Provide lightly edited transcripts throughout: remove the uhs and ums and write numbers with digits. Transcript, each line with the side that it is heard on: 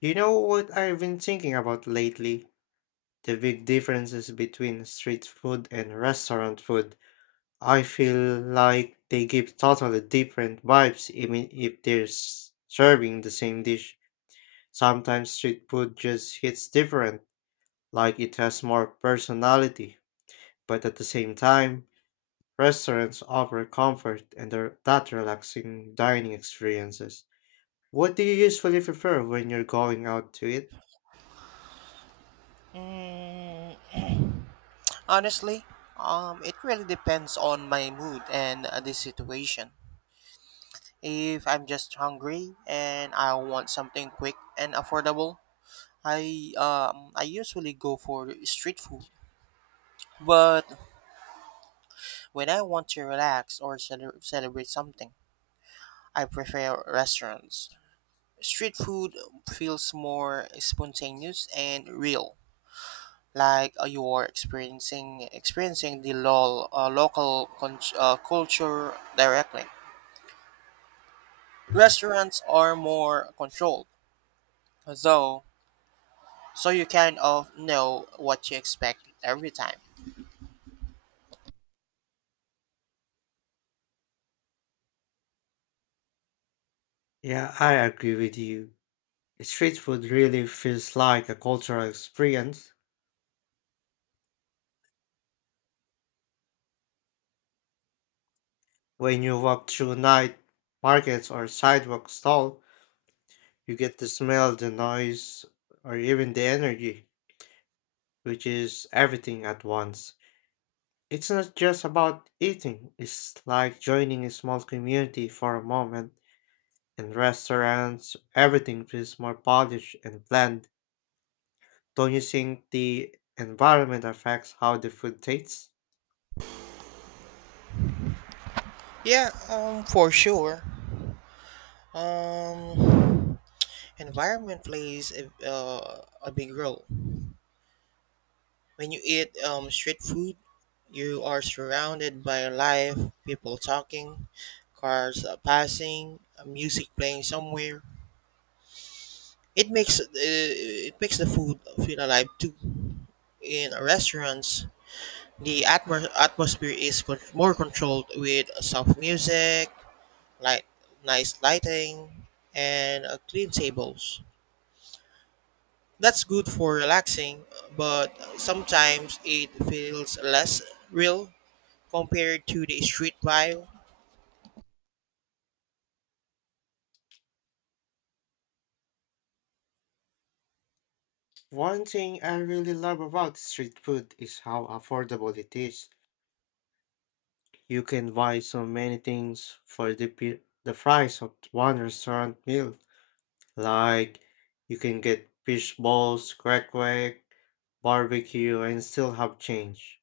left: You know what I've been thinking about lately? The big differences between street food and restaurant food. I feel like they give totally different vibes even if they're serving the same dish. Sometimes street food just hits different, like it has more personality. But at the same time, restaurants offer comfort and are that relaxing dining experiences. What do you usually prefer when you're going out to eat?
right: Honestly, it really depends on my mood and the situation. If I'm just hungry and I want something quick and affordable, I usually go for street food. But when I want to relax or celebrate something, I prefer restaurants. Street food feels more spontaneous and real, like you are experiencing the local culture directly. Restaurants are more controlled, though, so you kind of know what you expect every time.
left: Yeah, I agree with you. Street food really feels like a cultural experience. When you walk through night markets or sidewalk stall, you get the smell, the noise, or even the energy, which is everything at once. It's not just about eating, it's like joining a small community for a moment. In restaurants, everything feels more polished and planned. Don't you think the environment affects how the food tastes?
right: Yeah, for sure. Um, Environment plays a big role. When you eat street food, you are surrounded by life, people talking, cars passing, music playing somewhere. It makes the food feel alive too. In restaurants, the atmosphere is more controlled with soft music, light, nice lighting, and clean tables. That's good for relaxing, but sometimes it feels less real compared to the street vibe.
left: One thing I really love about street food is how affordable it is. You can buy so many things for the the price of one restaurant meal. Like you can get fish balls, crack quack, barbecue, and still have change.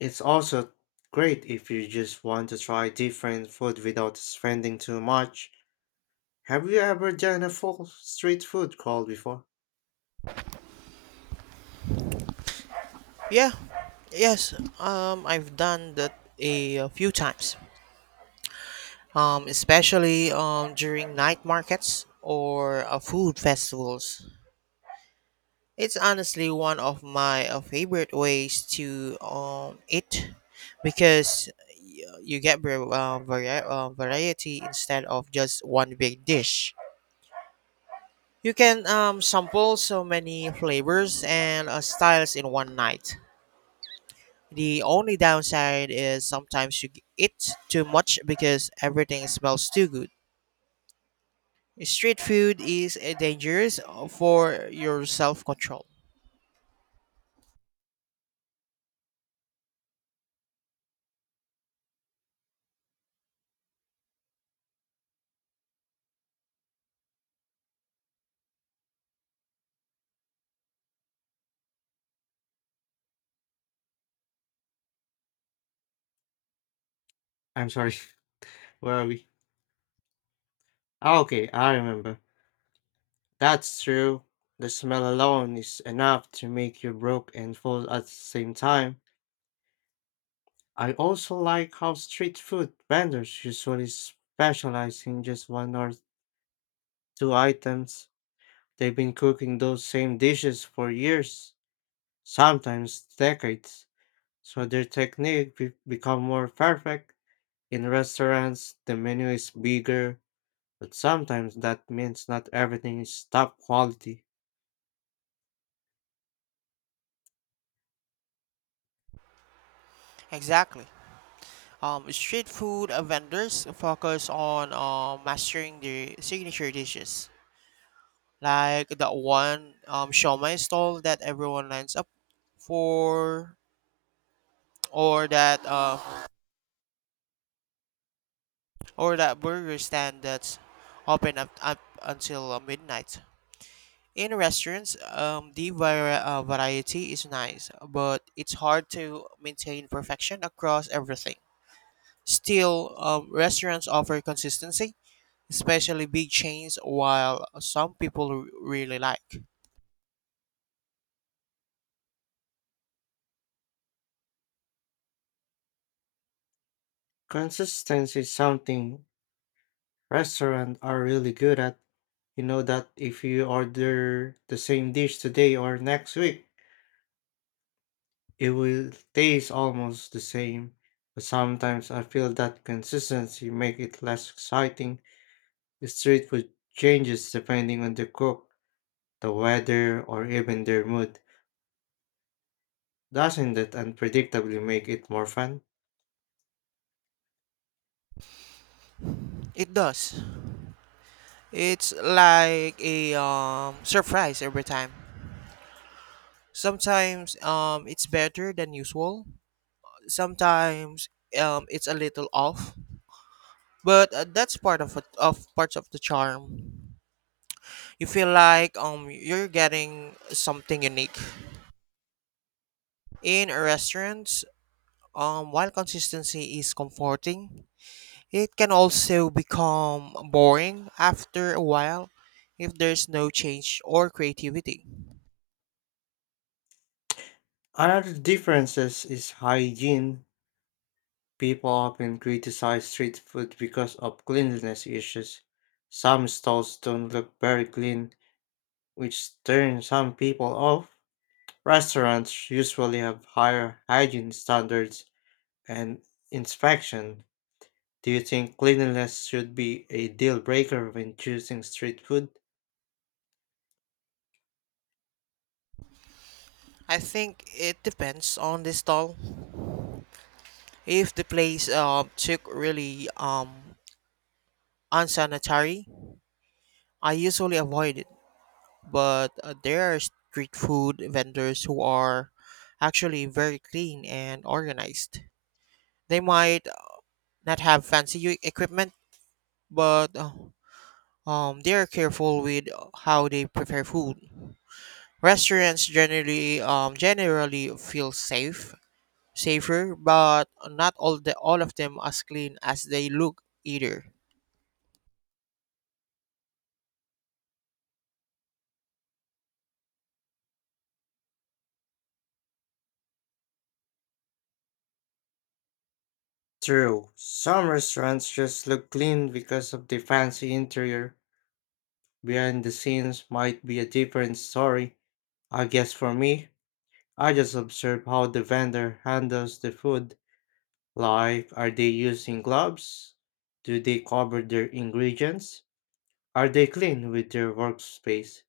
left: It's also great if you just want to try different food without spending too much. Have you ever done a full street food crawl before?
right: Yeah, yes, I've done that a few times, especially during night markets or food festivals. It's honestly one of my favorite ways to eat because you get variety instead of just one big dish. You can sample so many flavors and styles in one night. The only downside is sometimes you eat too much because everything smells too good. Street food is dangerous for your self control.
left: I'm sorry, where are we? Ah, okay, I remember. That's true. The smell alone is enough to make you broke and full at the same time. I also like how street food vendors usually specialize in just one or two items. They've been cooking those same dishes for years, sometimes decades, so their technique become more perfect. In restaurants, the menu is bigger, but sometimes that means not everything is top quality.
right: Exactly. Street food vendors focus on mastering their signature dishes, like that one shawmai stall that everyone lines up for, or that uh, or that burger stand that's up until midnight. In restaurants, the variety is nice, but it's hard to maintain perfection across everything. Still, restaurants offer consistency, especially big chains, while some people really like.
left: Consistency is something restaurants are really good at. You know that if you order the same dish today or next week, it will taste almost the same. But sometimes I feel that consistency make it less exciting. Street food changes depending on the cook, the weather, or even their mood. Doesn't that unpredictably make it more fun?
right: It does. It's like a surprise every time. Sometimes it's better than usual. Sometimes it's a little off, but that's part of it, of parts of the charm. You feel like you're getting something unique in restaurants. While consistency is comforting, it can also become boring after a while if there's no change or creativity.
left: Another difference is hygiene. People often criticize street food because of cleanliness issues. Some stalls don't look very clean, which turns some people off. Restaurants usually have higher hygiene standards and inspection. Do you think cleanliness should be a deal breaker when choosing street food?
right: I think it depends on the stall. If the place took really unsanitary, I usually avoid it. But there are street food vendors who are actually very clean and organized. They might not have fancy equipment, but they are careful with how they prepare food. Restaurants generally feel safe, safer, but not all the all of them as clean as they look either.
left: True, some restaurants just look clean because of the fancy interior. Behind the scenes might be a different story. I guess for me, I just observe how the vendor handles the food. Like, are they using gloves? Do they cover their ingredients? Are they clean with their workspace?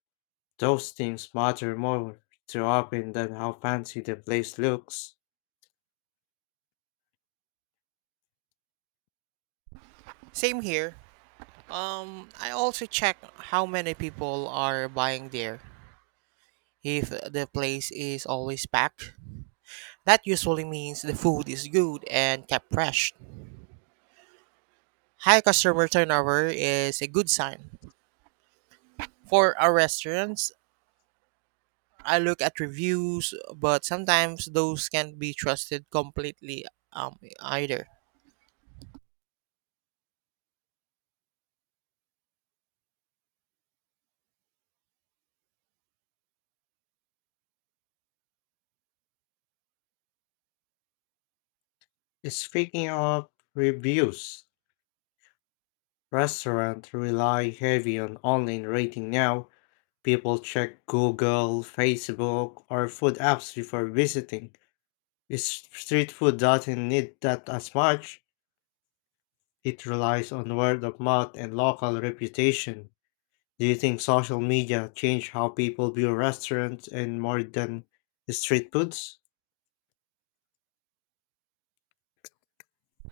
left: Those things matter more to often than how fancy the place looks.
right: Same here. I also check how many people are buying there. If the place is always packed, that usually means the food is good and kept fresh. High customer turnover is a good sign. For our restaurants, I look at reviews, but sometimes those can't be trusted completely either.
left: Speaking of reviews, restaurants rely heavy on online rating now. People check Google, Facebook, or food apps before visiting. Is street food doesn't need that as much. It relies on word of mouth and local reputation. Do you think social media changed how people view restaurants and more than street foods?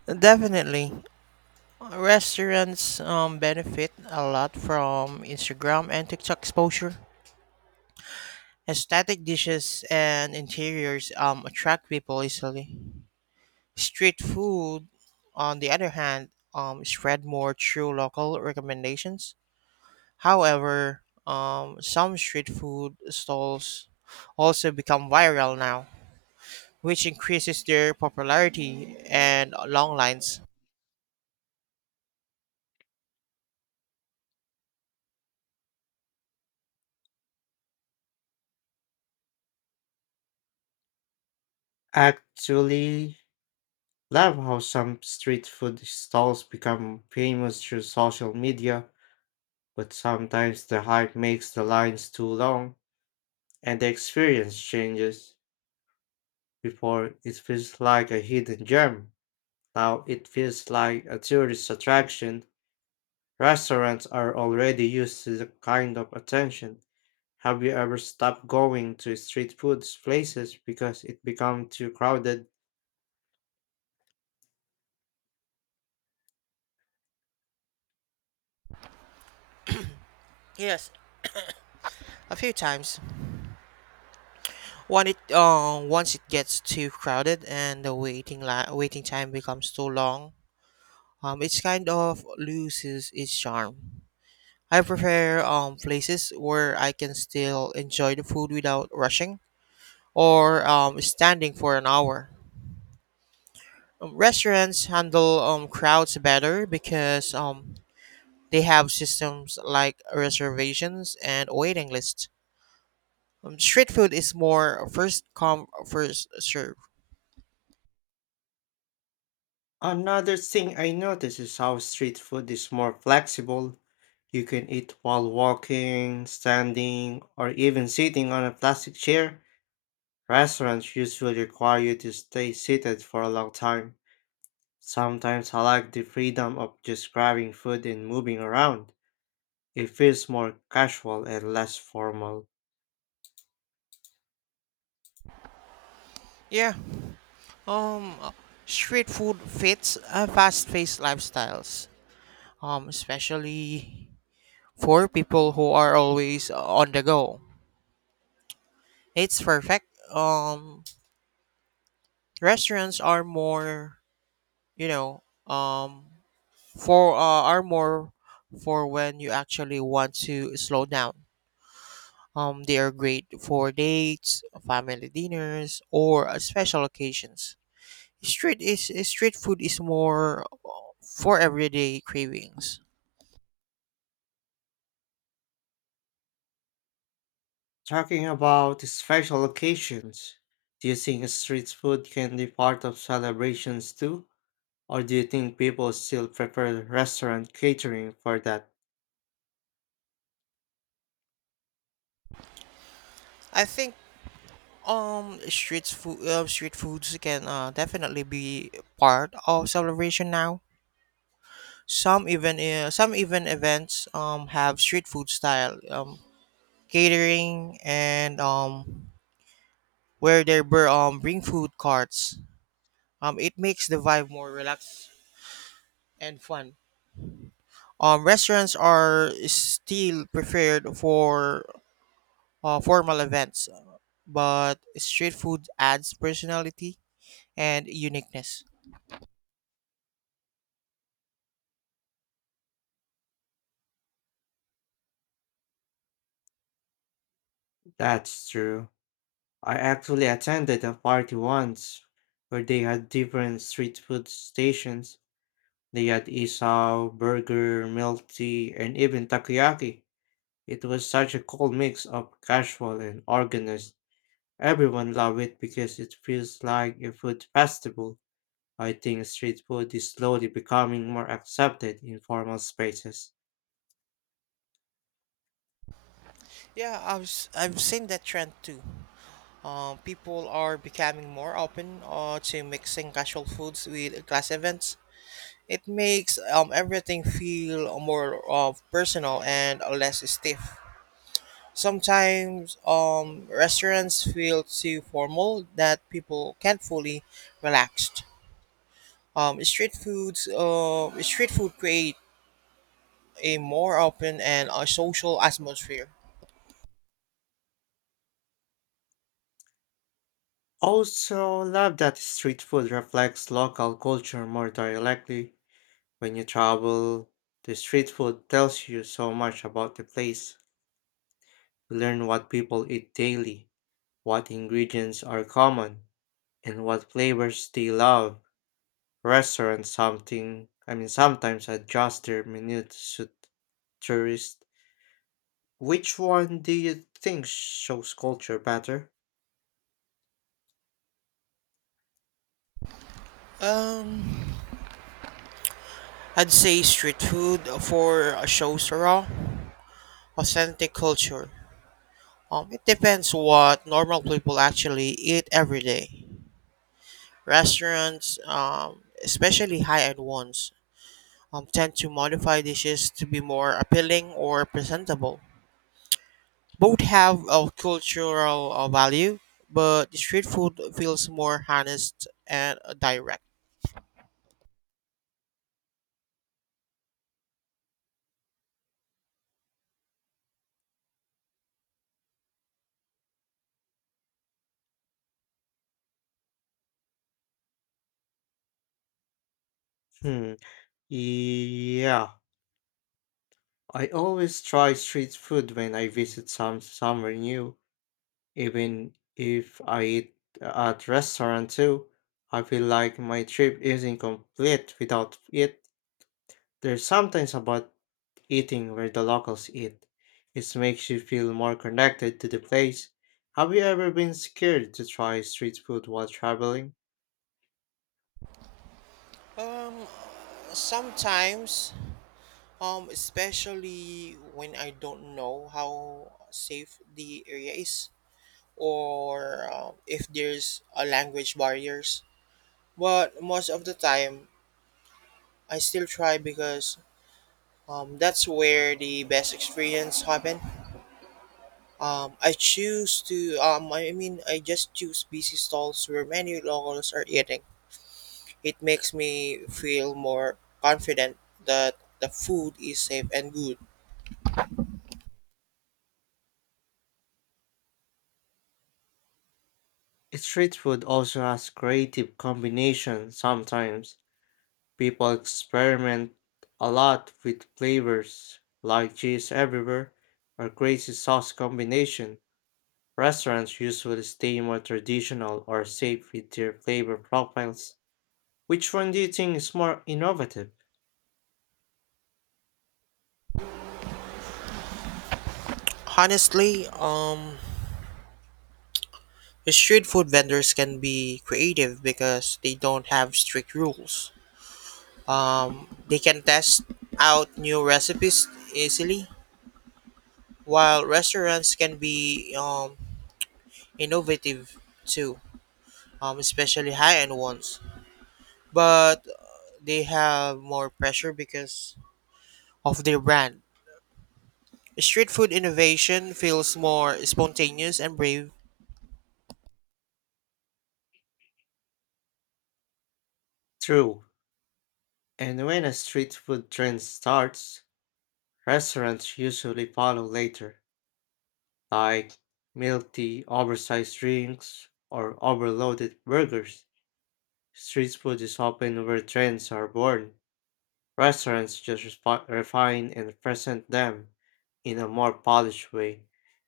right: Definitely, restaurants benefit a lot from Instagram and TikTok exposure. Aesthetic dishes and interiors attract people easily. Street food, on the other hand, spread more through local recommendations. However, some street food stalls also become viral now, which increases their popularity and long lines.
left: Actually, love how some street food stalls become famous through social media, but sometimes the hype makes the lines too long and the experience changes. Before it feels like a hidden gem. Now it feels like a tourist attraction. Restaurants are already used to the kind of attention. Have you ever stopped going to street food places because it become too crowded?
right: Yes, a few times. When it once it gets too crowded and the waiting time becomes too long, it's kind of loses its charm. I prefer places where I can still enjoy the food without rushing or standing for an hour. Restaurants handle crowds better because they have systems like reservations and waiting lists. Street food is more first come first serve.
left: Another thing I notice is how street food is more flexible. You can eat while walking, standing, or even sitting on a plastic chair. Restaurants usually require you to stay seated for a long time. Sometimes I like the freedom of just grabbing food and moving around. It feels more casual and less formal.
right: Yeah. Um, Street food fits fast-paced lifestyles. Especially for people who are always on the go. It's perfect. Um, Restaurants are more, you know, for are more for when you actually want to slow down. They are great for dates, family dinners, or special occasions. Street food is more for everyday cravings.
left: Talking about special occasions, do you think street food can be part of celebrations too? Or do you think people still prefer restaurant catering for that?
right: I think street foods can definitely be part of celebration now. Some even events have street food style catering and where they were bring food carts. It makes the vibe more relaxed and fun. Restaurants are still preferred for formal events, but street food adds personality and uniqueness.
left: That's true. I actually attended a party once where they had different street food stations. They had isao, burger, milk tea, and even takoyaki. It was such a cool mix of casual and organized. Everyone love it because it feels like a food festival. I think street food is slowly becoming more accepted in formal spaces.
right: Yeah, I've seen that trend too. People are becoming more open to mixing casual foods with class events. It makes everything feel more personal and less stiff. Sometimes restaurants feel too formal that people can't fully relaxed. Street food create a more open and a social atmosphere.
left: Also, love that street food reflects local culture more directly. When you travel, the street food tells you so much about the place. You learn what people eat daily, what ingredients are common, and what flavors they love. Restaurants something sometimes adjust their menu to suit tourists. Which one do you think shows culture better?
right: Um, I'd say street food for shows raw, authentic culture. It depends what normal people actually eat every day. Restaurants, especially high-end ones, tend to modify dishes to be more appealing or presentable. Both have a cultural value, but the street food feels more honest and direct.
left: Hmm. Yeah. I always try street food when I visit somewhere new. Even if I eat at restaurant too, I feel like my trip isn't complete without it. There's something about eating where the locals eat. It makes you feel more connected to the place. Have you ever been scared to try street food while traveling?
right: Um, Sometimes especially when I don't know how safe the area is or if there's a language barriers. But most of the time, I still try because that's where the best experience happen. I mean I just choose busy stalls where many locals are eating. It makes me feel more confident that the food is safe and good.
left: Street food also has creative combinations sometimes. People experiment a lot with flavors, like cheese everywhere or crazy sauce combination. Restaurants usually stay more traditional or safe with their flavor profiles. Which one do you think is more innovative?
right: Honestly, street food vendors can be creative because they don't have strict rules. They can test out new recipes easily, while restaurants can be innovative too, especially high end ones. But they have more pressure because of their brand. Street food innovation feels more spontaneous and brave.
left: True. And when a street food trend starts, restaurants usually follow later, like milky, oversized drinks or overloaded burgers. Street food is often where trends are born. Restaurants just refine and present them in a more polished way.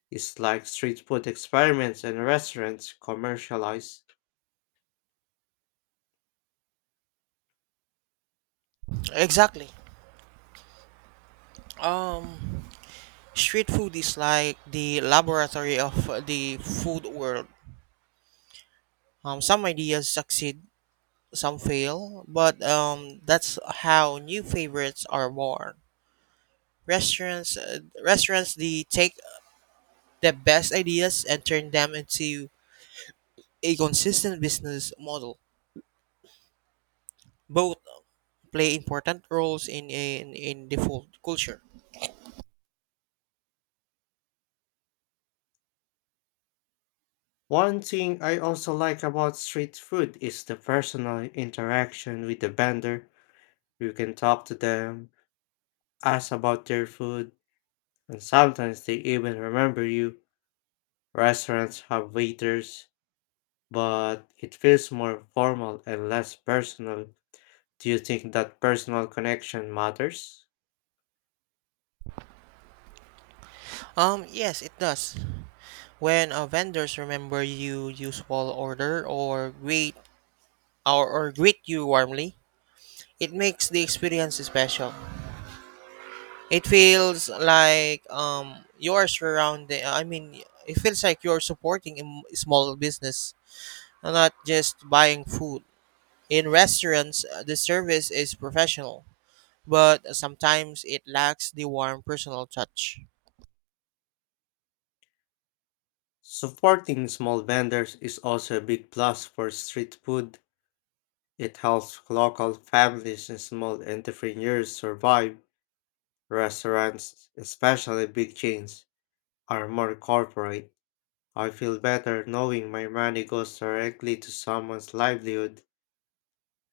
left: It's like street food experiments and restaurants commercialize.
right: Exactly. Um, Street food is like the laboratory of the food world. Some ideas succeed, some fail, but that's how new favorites are born. Restaurants, they take the best ideas and turn them into a consistent business model. Both play important roles in the food culture.
left: One thing I also like about street food is the personal interaction with the vendor. You can talk to them, ask about their food, and sometimes they even remember you. Restaurants have waiters, but it feels more formal and less personal. Do you think that personal connection matters?
right: Yes, it does. When vendors remember you, you small order or greet or greet you warmly, it makes the experience special. It feels like you are surrounding. I mean, it feels like you're supporting small business, not just buying food. In restaurants, the service is professional, but sometimes it lacks the warm personal touch.
left: Supporting small vendors is also a big plus for street food. It helps local families and small entrepreneurs survive. Restaurants, especially big chains, are more corporate. I feel better knowing my money goes directly to someone's livelihood.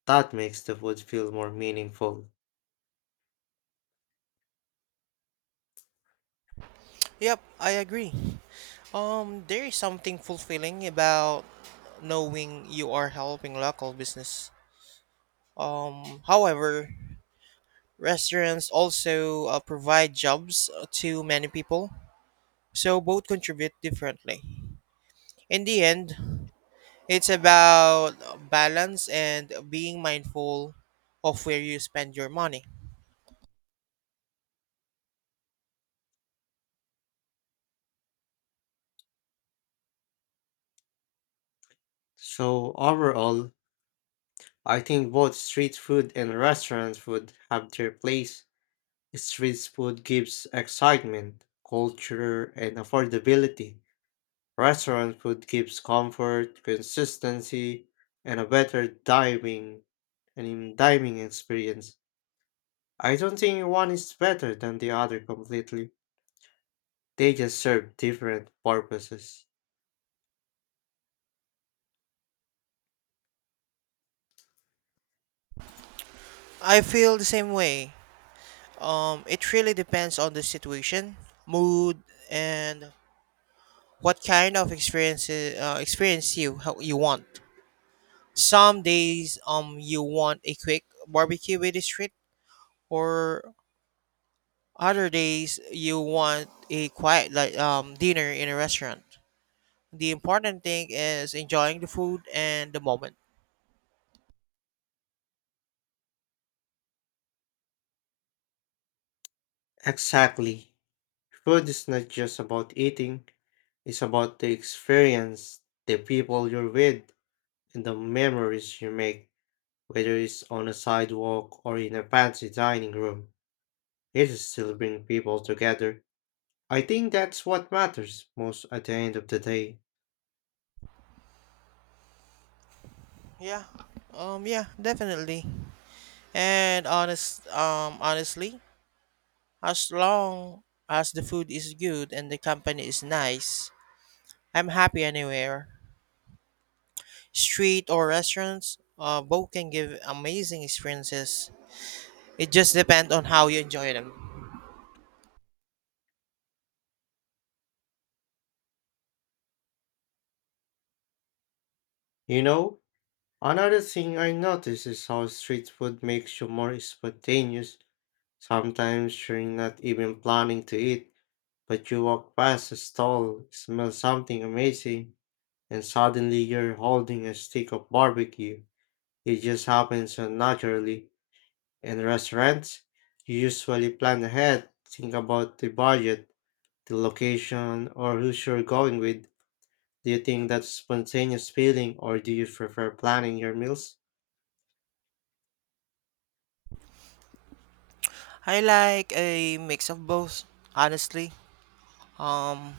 left: That makes the food feel more meaningful.
right: Yep, I agree. There is something fulfilling about knowing you are helping local business. However, restaurants also provide jobs to many people, so both contribute differently. In the end, it's about balance and being mindful of where you spend your money.
left: So, overall, I think both street food and restaurant food have their place. Street food gives excitement, culture, and affordability. Restaurant food gives comfort, consistency, and a better diving and in dining experience. I don't think one is better than the other completely. They just serve different purposes.
right: I feel the same way. It really depends on the situation, mood, and what kind of experience you how you want. Some days you want a quick barbecue with the street, or other days you want a quiet like dinner in a restaurant. The important thing is enjoying the food and the moment.
left: Exactly. Food is not just about eating, it's about the experience, the people you're with, and the memories you make. Whether it's on a sidewalk or in a fancy dining room, it is still brings people together. I think that's what matters most at the end of the day.
right: Yeah. Yeah, Definitely. And honestly, as long as the food is good and the company is nice, I'm happy anywhere. Street or restaurants, both can give amazing experiences. It just depends on how you enjoy them.
left: You know, another thing I notice is how street food makes you more spontaneous. Sometimes you're not even planning to eat, but you walk past a stall, smell something amazing, and suddenly you're holding a stick of barbecue. It just happens so naturally. In restaurants, you usually plan ahead, think about the budget, the location, or who you're going with. Do you think that's spontaneous feeling or do you prefer planning your meals?
right: I like a mix of both, honestly. Um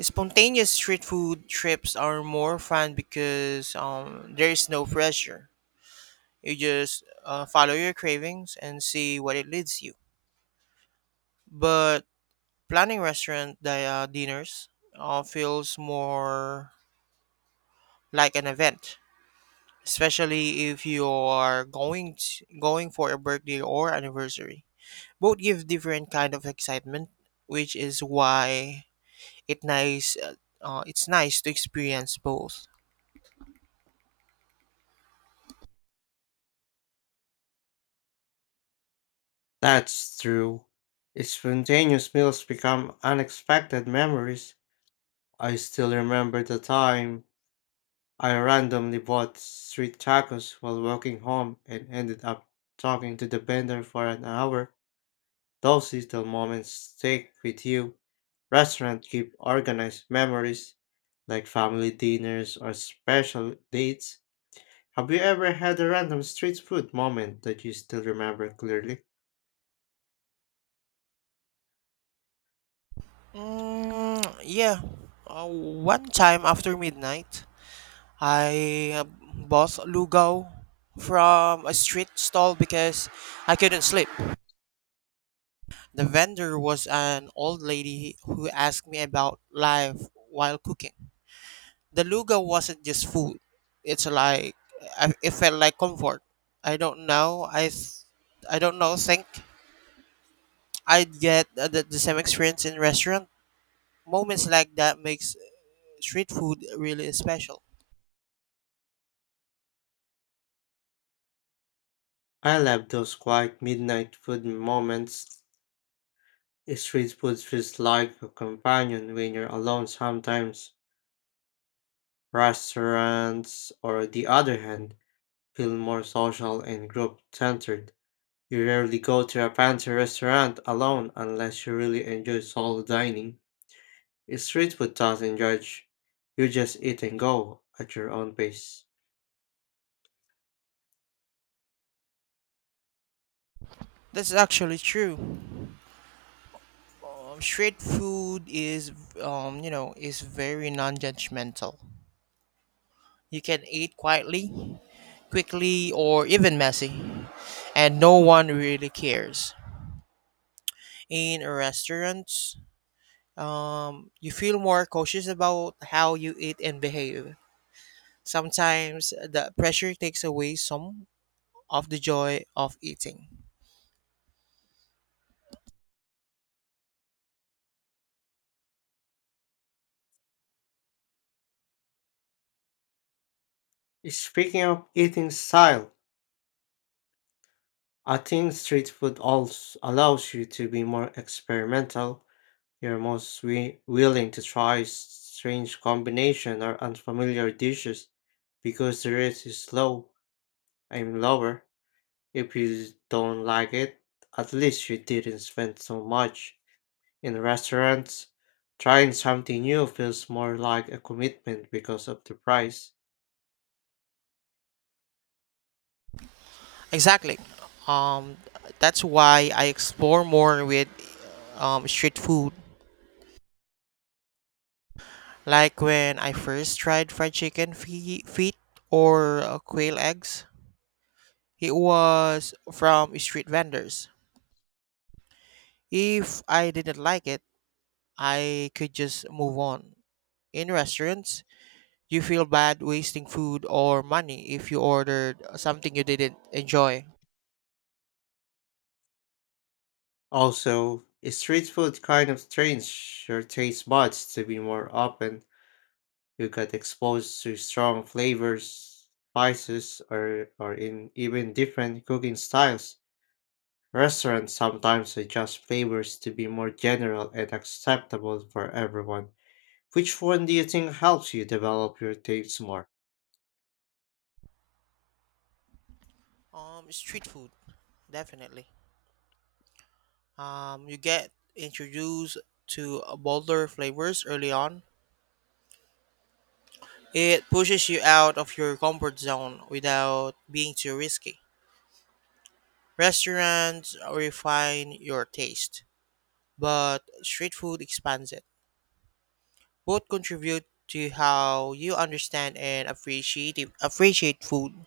right: Spontaneous street food trips are more fun because there is no pressure. You just follow your cravings and see what it leads you. But planning dinners feels more like an event, especially if you are going for a birthday or anniversary. Both give different kind of excitement, which is why it nice uh, it's nice to experience both.
left: That's true. Spontaneous meals become unexpected memories. I still remember the time I randomly bought street tacos while walking home and ended up talking to the vendor for an hour. Those little moments stick with you. Restaurants keep organized memories, like family dinners or special dates. Have you ever had a random street food moment that you still remember clearly?
right: Mm, yeah. One time after midnight, I bought lugaw from a street stall because I couldn't sleep. The vendor was an old lady who asked me about life while cooking. The lugaw wasn't just food. It's like it felt like comfort. I don't know. Think I'd get the same experience in restaurant. Moments like that makes street food really special.
left: I love those quiet midnight food moments. Street food feels like a companion when you're alone sometimes. Restaurants, or the other hand, feel more social and group centered. You rarely go to a fancy restaurant alone unless you really enjoy solo dining. Street food doesn't judge. You just eat and go at your own pace.
right: That's actually true. Street food is, you know, is very non-judgmental. You can eat quietly, quickly, or even messy, and no one really cares. In restaurants, you feel more cautious about how you eat and behave. Sometimes the pressure takes away some of the joy of eating.
left: Speaking of eating style, I think street food also allows you to be more experimental. You're most willing to try strange combination or unfamiliar dishes because the rate is low. And lower. If you don't like it, at least you didn't spend so much. In restaurants, trying something new feels more like a commitment because of the price.
right: Exactly. Um, that's why I explore more with street food. Like when I first tried fried chicken feet or quail eggs, it was from street vendors. If I didn't like it, I could just move on. In restaurants, you feel bad wasting food or money if you ordered something you didn't enjoy.
left: Also, street food kind of trains your taste buds to be more open. You get exposed to strong flavors, spices, or in even different cooking styles. Restaurants sometimes adjust flavors to be more general and acceptable for everyone. Which one do you think helps you develop your tastes more?
right: Street food, definitely. You get introduced to bolder flavors early on. It pushes you out of your comfort zone without being too risky. Restaurants refine your taste, but street food expands it. Both contribute to how you understand and appreciate food.